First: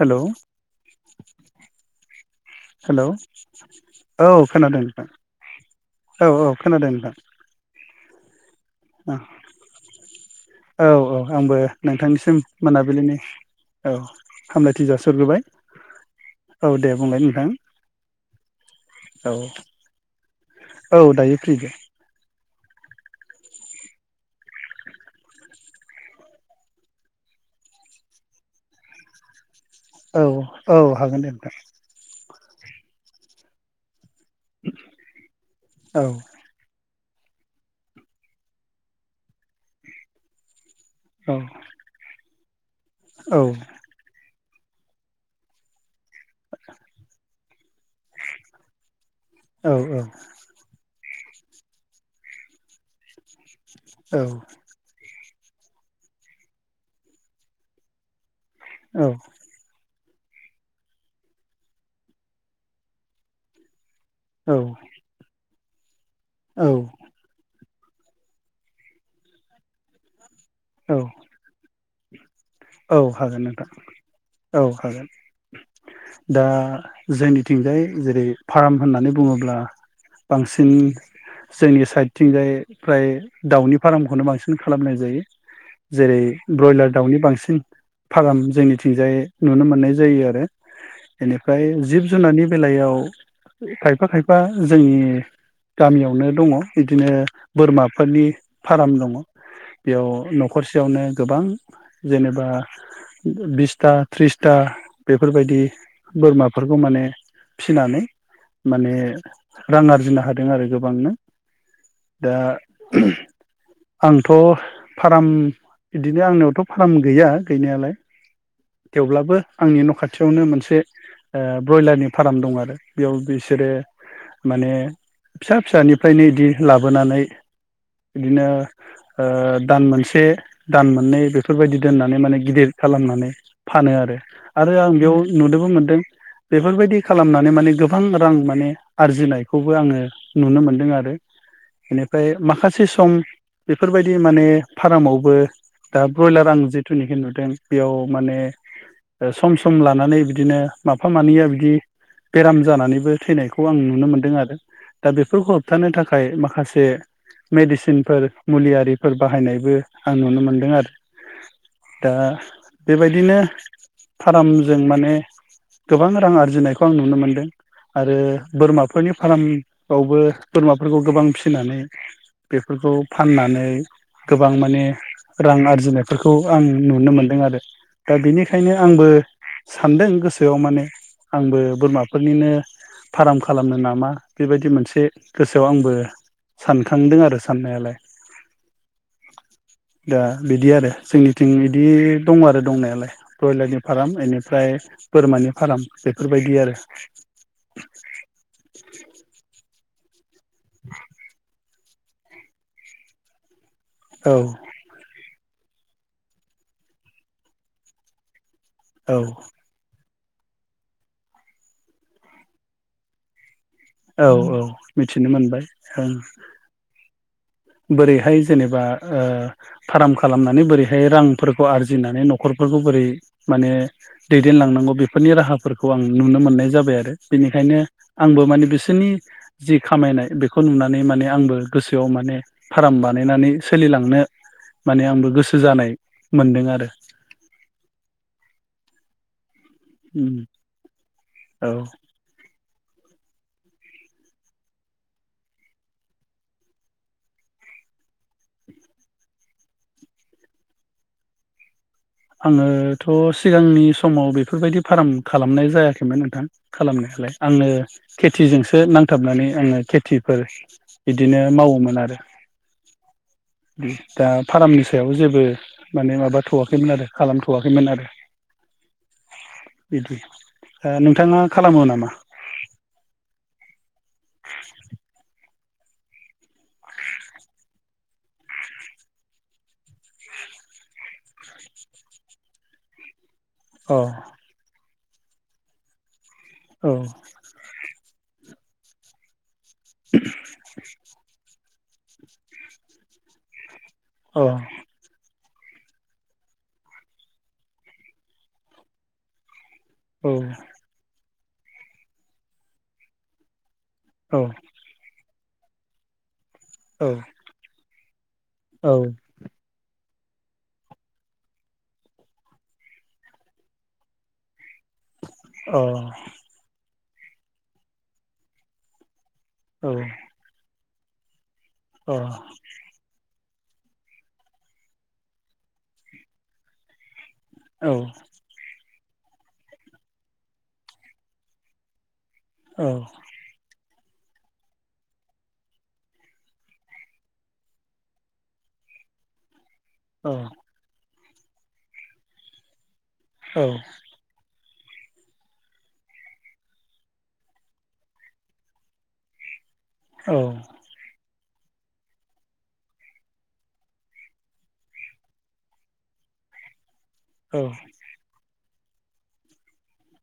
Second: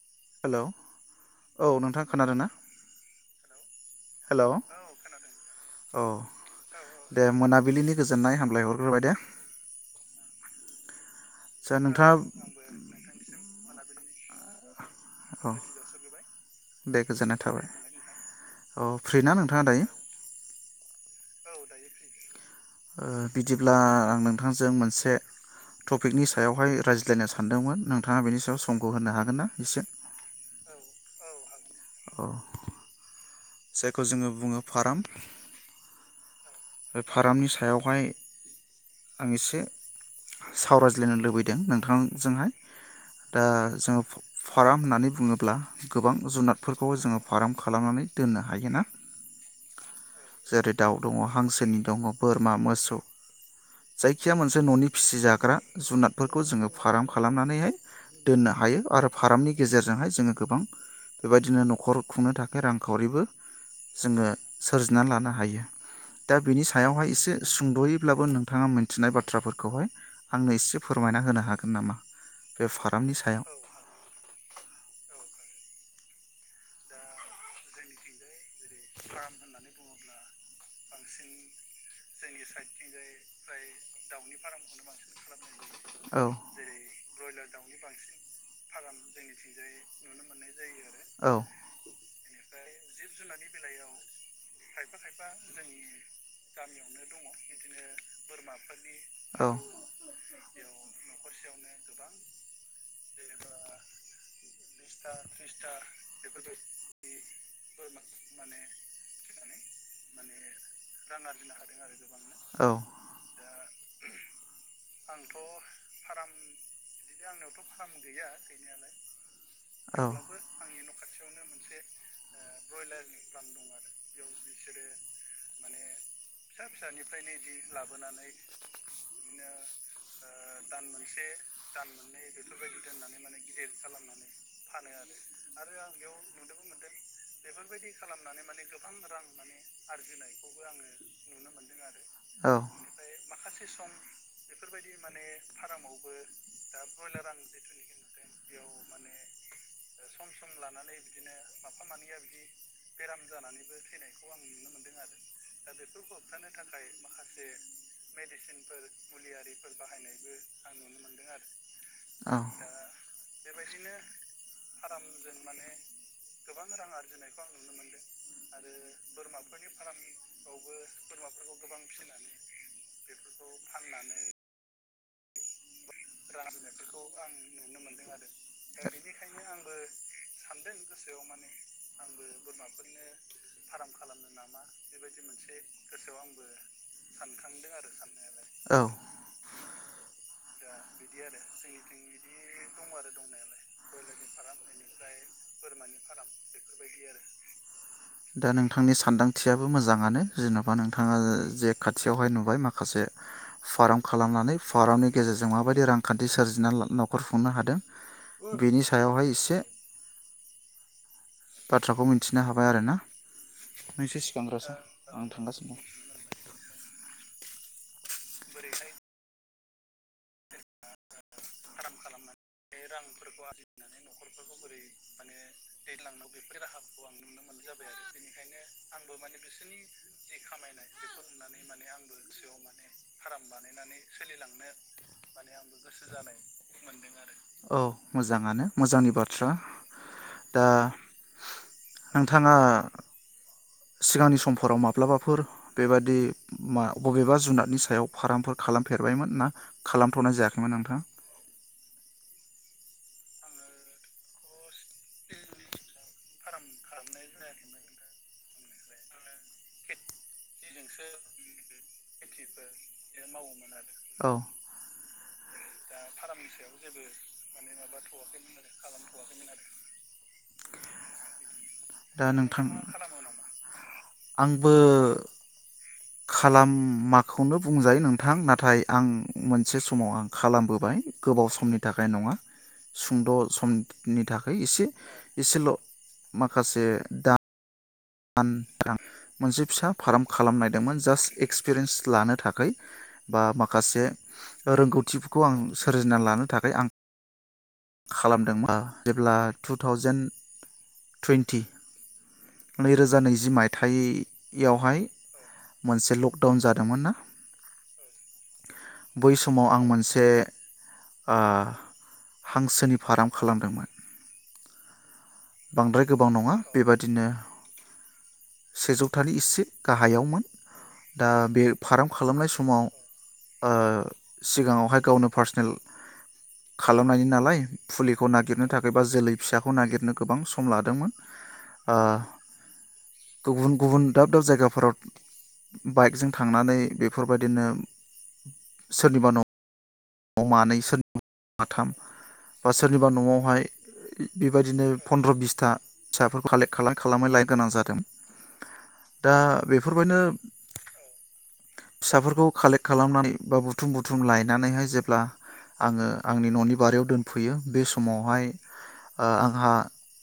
Hello औ नोंथां खोनादों ना हेलौ औ हेलौ खोनादों नोंथां औ औ खोनादों नोंथां। दे मोनाबिलिनि गोजोननाय हाम आ औ औ आंबो जा नोंथाङा नोंथांनिसिम मोनाबिलिनि औ हामलाय थि जासि हरग्रोबाय औ औ दे बुंलाय गोजोननाय नोंथां थाबाय औ फ्रि ना नोंथाङा दायो औ औ दायो फ्रि दे ओ बिदिब्ला आं नोंथांजों मोनसे टपिकनि सायावहाय रायज्लायनो सानदोंमोन। नोंथाङा बेनि सायाव समखौ होनो हागोन ना एसे? औ औ हागोन दे नोंथां। औ सेद खौ जोङो बुङो फाराम औ बे फारामनि सायावहाय आं एसे सावरायज्लायनो औ लुबैदों नोंथांजोंहाय दा औ जोङो फु फाराम होननानै बुङोब्ला गोबां जुनादफोरखौ जोङो फार्म खालामनानै दोननो हायो ना औ जेरै दाउ। दङ हांसो गोनि दङ बोरमा, मोसौ औ जायखिया मोनसे न'नि फिसि जा ग्रा जुनादफोरखौ जोङो फार्म खालामनानैहाय दोननो हायो औ आरो फार्मनि गेजेरज जोंहाय जोङो गोबां बेबायदिनो न'खर खुंनो थाखाय रांखावरिबो जोङो सोरजिनानै लानो हायो। दा बिनि औ सायावहाय इसे सुं दयैब्लाबो नोंथाङा मिनथिनाय बाथ्राफोरखौहाय आंनो एसे फोरमायना होनो हागोन नामा बे औ फारामनि हागोन सायाव नोंथां औ हागोन दा जोंनिथिंजाय जेरै फार्म होननानै बुङोब्ला बांसिन जोंनि साइडथिंजाय फ्राय दाउनि फार्मखौनो बांसिन खालामनाय जायो औ जेरै ब्रयलार दाउनि बांसिन फाराम जोंनिथिंजाय नुनो मोननाय जायो आरो औ एनिफ्राय जि [unintelligible] बेलायाव खायफा खायफा जोंनि गामियावनो दङ बिदिनो बोरमाफोरनि फार्म दङ औ बेयाव न'खरसेयावनो गोबां जेनेबा बिसथा थ्रिसथा बेफोरबायदि बोरमाफोरखौ माने फि माने रां आरजिनो हादों आरो गोबांनो दा आंथ' फार्म बिदिनो आंनियावथ' फार्म गैया गैनायालाय थेवब्लाबो आंनि न' औ खाथियावनो मोनसे ओ ब्रयलारनि फार्म दं आरो बेयाव ब्रयलारनि फार्म बिसोरो दं आरो बेयाव माने बिसोरो फिसा माने फिसानिफ्रायनो इदि फिसा लाबोनानै फिसानिफ्रायनो इदि लाबोनानै बिदिनो ओ बिदिनो दान मोनसे दान मोननै बेफोरबायदि दोननानै माने गिदिर खालामनानै फानो आरो आरो आं बेयाव नुनोबो मोनदों बेफोरबायदि खालामनानै माने बेफोरबायदि गोबां रां खालामनानै माने गोबां रां माने आरजिनायखौबो आङो आरजिनायखौबो नुनो आङो मोनदों आरो नुनो मोनदों आरो बेनिफ्राय औ ओमफ्राय माखासे सम बेफोर फारामावबो दा ब्रयलार आं जिथुनिखि नुदों बेयाव माने सम सम लानानै बिदिनो माफा मानैया बिदि बेराम जानानैबो थैनायखौ आं नुनो मोनदों आरो दा बेफोरखौ होबथानो थाखाय माखासे मेडिसिनफोर मुलियारिफोर बाहायनाय आं नुनो मोनदों आरो दा बेबायदिनो फार्मजों माने गोबां रां आरजिनायखौ आं नु नुनो मोनदों आरो बोरमाफोरनि फार्मावबो बोरमाफोरखौ गोबां फिसिनानै बेफोरखौ फाननानै गोबां माने रां आरजिनाय बेफोरखौ आं नुनो मोन्दों आरो दा बेनिखायनो आंबो सान्दों गोसोआव माने आंबो बोरमाफोरनिनो फार्म खालामनो नामा बेबायदि मोनसे गोसोआव आंबो सानखांदों आरो साननायालाय औ औ दा बिदि आरो जोंनिथिं बिदि दं आरो दंनायालाय ब्रयलारनि फार्म एनिफ्राय बोरमानि फार्म बेफोरबायदि आरो दा नोंथांनि सानदांथियाबो मोजाङानो जेन'बा नोंथाङा जे खाथियावहाय नुबाय माखासे फार्म औ खालामनानै फार्मनि गेजेरजों माबाय रांखान्थि सोरजिना न'खर खुंनो हादों बेनि औ सायावहाय एसे बाथ्राखौ मिथिनो हाबाय आरोना नोंसो औ औ सिगांग्रोसो आं मिथिनो मोनबाय थांगासिनो दं। ओं बोरैहाय जेनेबा ओ फाराम खालामनानै बोरैहाय रांफोरखौ आरजिनानै न' खरफोरखौ बोरै माने दैदेनलांनांगौ बेफोरनि राहाफोरखौ आं नुनो मोननाय जाबाय आरो बिनिखायनो आंबो माने बिस आंबो माने बिसोरनि जि खामायनाय बेखौ नुनानै माने आंबो गोसोआव माने फार्म बानायनानै सोलिलांनो माने आंबो गोसो जानाय मोनदों आरो। औ मोजाङानो मोजांनि बाथ्रा। उम दा औ नोंथाङा [inaudible] सिगांनि समफोराव माब्लाबाफोर बेबादि मा बबेबा जुनादनि सायाव फार्मफोर खालामफेरबायमोन ना खालामथ'नाय जायाखैमोन नोंथाङा? आङोथ' सिगांनि समाव बेफोरबायदि फार्म खालामनाय जायाखैमोन नोंथां खालामनायालाय आंनो खेथिजोंसो नांथाबनानै आङो खेथिफोर बिदिनो मावोमोन आर [unintelligible] [unintelligible] दा औ फार्मनि सायाव जेब बो माने माबाथ'आखैमोन आरो लामथ'वाखैमोन आरो बिदि ओ नोंथाङा खालामो नामा? दा नोंथां आंबो खालामाखौनो बुंजायो नोंथां नाथाय आं मोनसे समाव आं खालामबोबाय गोबाव समनि थाखाय नङा सुंद' अ समनि थाखोय इसे इसेल' माखासे औ दा बानफ्रां मोनसे फिसा फार्म खालामनायदोंमोन जास्ट एक्स पेरेयन्स लानो थाखोय बा मा खासे अ रोंगौथिफो खौ आं सोरजिना लानो थाखाय आं खालामदोंबा जेब्ला टु थावजेेन औ टुइन्टि नैरोजा नैजि माय औ थाइयावहाय मोनसेल दाउन जादोंमोन ना औ अ औ बै समाव आं मोनस जे आ हांसोनि फार्म खालामदोंमोन। अ औ बांद्राय गोबां नङा बेबायदि बिदिनो सेजौ हथानि एसे औ गाहायावमोन दा बे फार्म खालामनाय समाव ओ सिगाङावहाय गावनो पार्सनेल खालामनायनि औ फुलिखौ नागिरनो थाखाय बा जोलै फिसाखौ नागिरनो गोबां सम लादोंमोन औ गुबुन गुबुन दाब दाब जायगाफोराव बाइकजों थांनानै बेफोरबायदिनो सोरनिबा न' मानैसो [unintelligible] सोरनिबा न'आवहाय बेबायदिनो फन्द्र बिसथा फिसाफोर खालेख खालाम खालाम लाय गोनां जादों दा बेफ फोरबायनो फिसाफोरखौ कालेक्ट खालामनानै बा बुथुम बुथुम लायनानैहाय जों ब्ला आङो आंनि न'नि बारियाव दोनफैयो बे समावहाय ओ आंहा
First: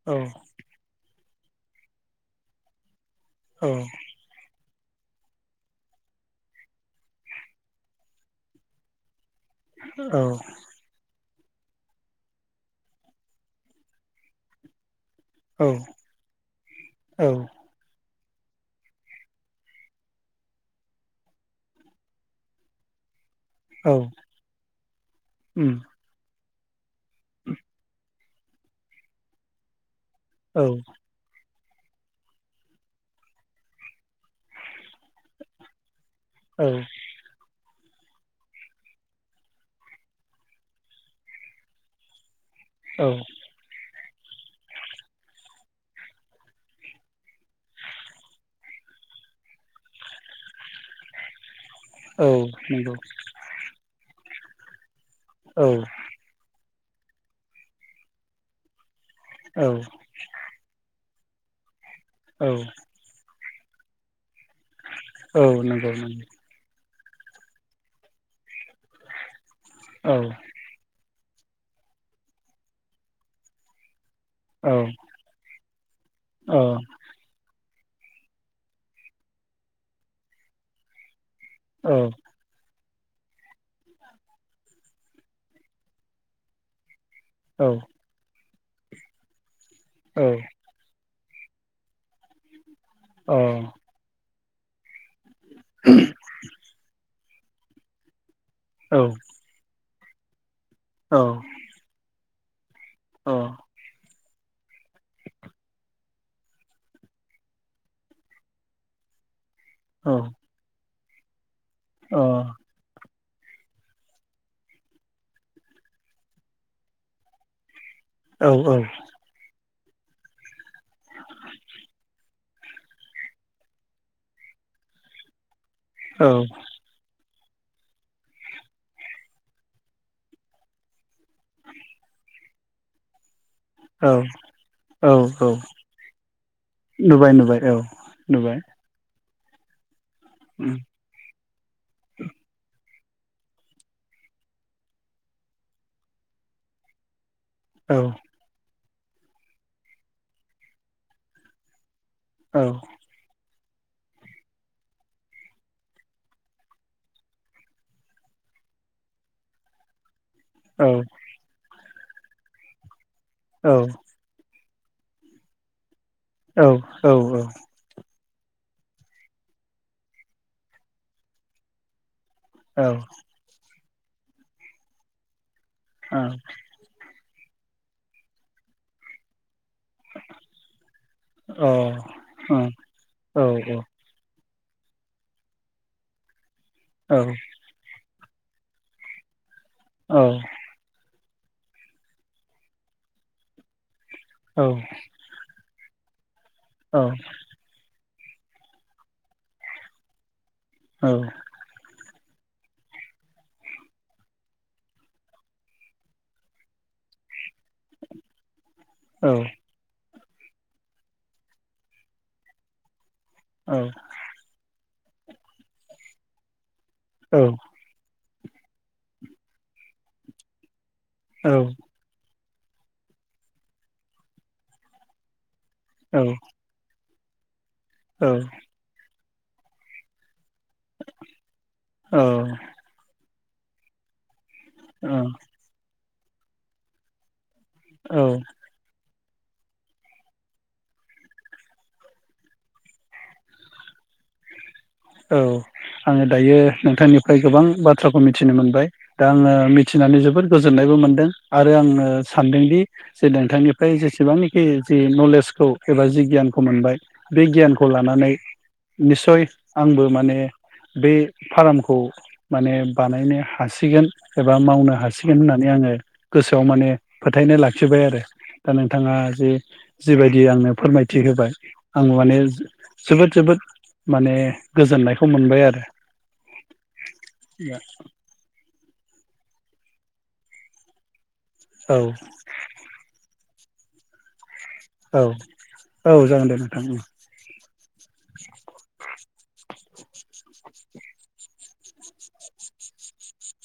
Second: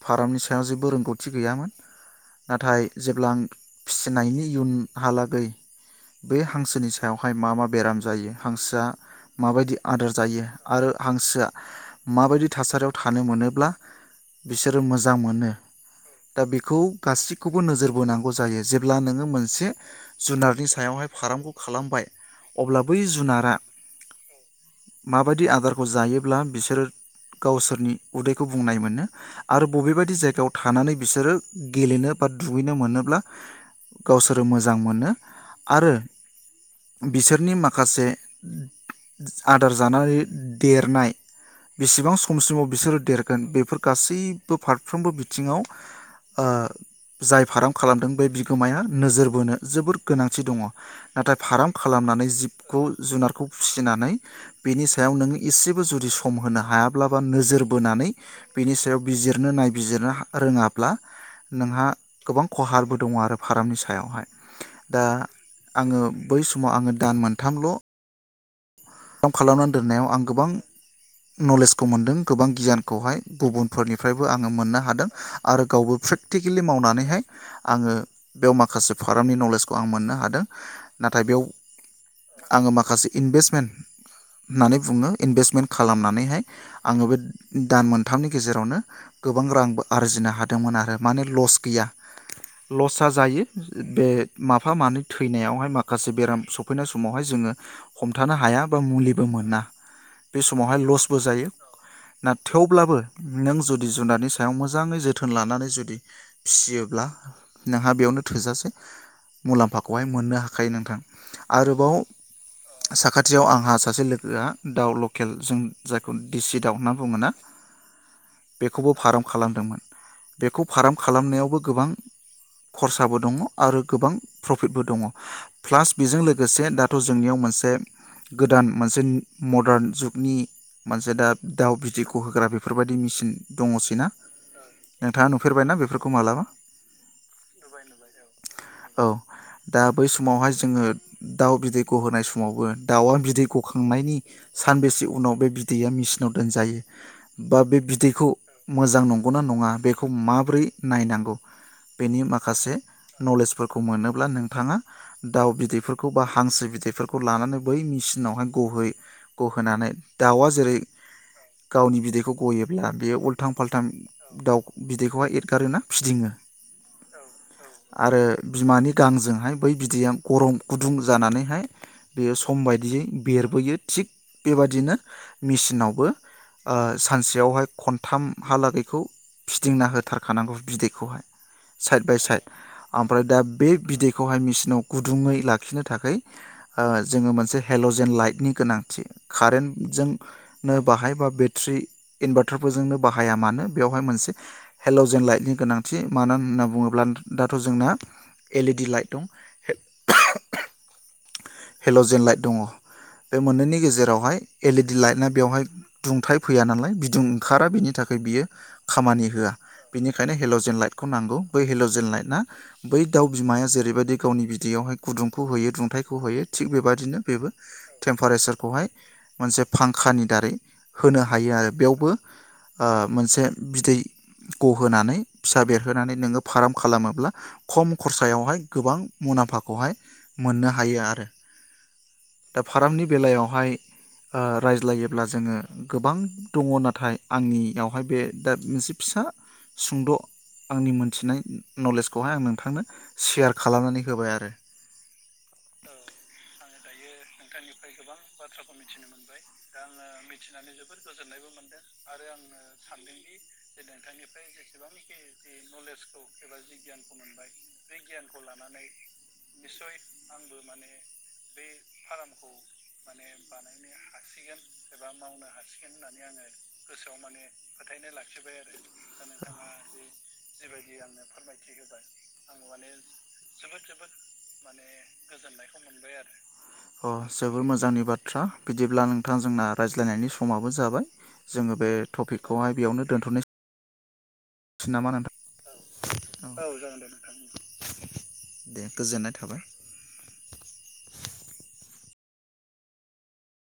फारामनि सायाव जेबो रोंगौथि थि गैयामोन नाथाय जेब्ला आं फिसिनायनि इयुन हालागै बे हांसोनि सायावहाय मा मा बेराम जायो हांसोआ माबाय आदार जायो आरो हांसोआ माबायदि थासारियाव थानो मोनोब्ला बिसोरो मोजां मोजां मोनो दा बेखौ गासिखौबो औ नोजोर बोनां गौ जायो नोङो मोनसे जुनारनि सायावहाय फारामखौ खालामबाय अब्ला बै जुनार औ माबायदि उम आदारखौ जायो ब्ला बिसोरो गावसोरनि उदैखौ बुंनाय मोनो आरो बबेबाय बायदि जायगायाव औ थानानै बिसोरो गेलेनो बा दुगैनो मोनोब्ला गावसोरो मोजां मोनो आरो बिसोरनि माखासे माखासे आदार जानानै देरनाय बेसेबां सम खमसिमाव बिसोरो देरगोन बेफोरखौ गासैबो फारफ्रोमबो बिथिङाव जाय ओ जाय फार्म खालामदों बै बिगोमाया नोजोर बोनो जोबोर गोनांथि दङ नाथाय फाराम खालामनानै जिबखौ जुनारखौ फिसि नै बेनि सा याव नों इसेबो जुदि सम होनो हाया माब्लाबा नोजोर बोनानै बिनि सायाव बिजिरनो औ नायबिजिरनो रोङाब्ला नोंहा गोबां खहाबो दङ आरो फारामनि सायावहाय दा औ नंगौ आङो बै समाव आङो दान मोनथामल' फार्म खालामनानै दोननायाव औ आं गोबां नलेजखौ मोनदों गोबां गियानखौहाय गुबुनफोरनि निफ्रायबो आङो औ नंगौ मोननो हादों आरो गावबो प्रेकटिकेलि नंगौ मावनानैहाय आङो बेयाव माखासे फार्मनि नलेजखौ आं मोननो हादों ना नाथाय बेयाव औ अ औ आङो माखासे माखासे इनभेस्टमेन्ट होननानै बुङो इनभेस्टमेन्ट खालामनानैहाय आङो बे औ दान मोनथामनि गेजेरावनो गोबां रां आरजिनो हादोंमोन आरो माने लस गैया लस आ जायो औ बे माफा मानै फैनायावहाय माखासे बेराम सफैनाय समावहाय जोङो हमथानो हाया बा अ औ मुलिबो मोना बेस समावहाय औ लसबो जायो नाथाय थेवब्लाबो औ नों जुदि जुनार स सायाव मोजाङै जोथोन लानानै जुदि फिसियोब्ला नोंहा बेयावनो थोजासे मुलाम्फाखौहाय औ मोननो हाखायो नोंथां आरोबाव औ साखाथि थियाव आं आंहा सासे लोगोआ दाउ लकेल जों जायखौ दिसि दाउ होनना बुङो ना औ बेखौबो फारम खालामदोंमोन बेखौ फार्म खालामनायावबो गोबां खरसाबो दङ आरो गोबां प्रफिटबो दङ प्लास बेजों लोगोसे दाथ' जोंनियाव मोनसे से गोदान मोनसे मदारन जुगनि मोनसे दा दाउ बिदै गहोग्रा बेफोरबायदि मेसिन औ औ औ नुफेरबायना बेफोरखौ मालाबा नुबाय नुबाय औ नुबाय औ दा बै समावहाय जोङो दाउ बिदैखौ होनाय समावबो दाउआ बिदै गखांनायनि सानबेसे उनाव बे बिदैया मेचिनाव दोनजायो बा बे औ बिदैखौ मोजां नंगौना नङा बेखौ माबोरै नायनांगौ बेनि औ माखासे नलेजफोर मोनोब्ला नोंथाङा दाउ बिदैफोरखौ बा हांसो बिदैफोरखौ लानानै बै मिसिनावहाय गहो गहोनानै दाउआ जेरै औ गावनि बेखौ गयोब्ला बे फालथां औ फाल्थां दाउ बिदैखौहाय एरगारोना फिदिङो औ औ औ आरो बिमानि गांजोंहाय बै बिदैया गरम गुदुं जानानैहाय बेयो सम औ बादियै बेरबोयो थिग बेबादिनो मेसिनावबो ओ सानसेयावहाय खनथाम हालागैखौ फिदिंना होथारखानांगौ बिदैखौहाय औ साइद बाय साइद औ ओमफ्राय दा औ बे बिदैखौहाय मिसिन आव गुदुङै लाखिनो थाखाय जोङो मोनसे हेल'जेन लाइट नि गोनांथि कारेन्ट जोंनो बाहायबा बेट्रि इनभार्टारफोरजोंनो बाहाया मानो बेयाव बा मोनसे हेल' जेन लाइटनि गोनांथि थिमानानै होनना बुङोब्ला दाथ' जोंना एलइडि लाइट दं औ जेन लाइट दङ बे मोननैनि गेजेरावहाय एलइडि लाइटना बेवहाय दुंथाइ फैया नालाय बिदुं ओंखारा बिनि थाखाय बियो खामानि होआ बेनि बेखायनो हेल'जेन लाइटखौ नांगौ बै हेल'जेन लाइटआ बै दाउ बिमाया जेरैबायदि गावनि बिदैयावहाय गुदुंखौ होयो दुंथायाइखौ होयो थिग बेबायदि बिदिनो बेबो थेव टेमपारेसारखौहाय मोनसे फांखानि दारै होनो हायो आरो बेयावबो ओ मोनसे बिदै गहोनानै फिसा बेरहोनानै नोङो फार्म खालामोब्ला खम खरसायावहाय गोबां मुलाम्फाखौहाय मोननो हायो दा फार्मनि बेलायाव हाय ओ औ रायज्लायोब्ला जोङो गोबां दङ' नाथाय आंनि बेवहाय औ बे औ दा मोनसे फिसा सुंद' आंनि मोनथिनाय नलेजखौहाय आं नोंथांनो सेयार खालामनानै होबाय आरो औ आङो दायो नोंथांनिफ्राय गोबां बाथ्रा बाथ्राखौ मिथिनो मोनबाय दा आङो मिथिनानै जोबोद गोजोननायबो मोनदों आरो आङो सानदोंदि जे नोंथांनिफ्राय जेसेबांनाखि जि नलेजखौ एबा जि गियानखौ मोनबाय बे गियानखौ लानानै निसय आंबो माने बे फार्मखौ माने बानायनो हासिगोन एबा मावनो हासिगोन होननानै आङो गोसोआव माने फोथायनाय लाखिबाय आरो दा नोंथाङा जे जिबायदि आंनो फोरमायथि होबाय आं माने जोबोद जोबोद माने गोजोननायखौ मोनबाय आरो अ जोबोर मोजांनि बाथ्रा बि बिदिब्ला नोंथां जोंना रायज्लायनायनि समाबो जाबाय जोङो बे औ टपिकखौहाय बेयावनो दोनथ'नो औ औ जागोन दे नोंथां ओं दे गोजोननाय थाबाय [unintelligible]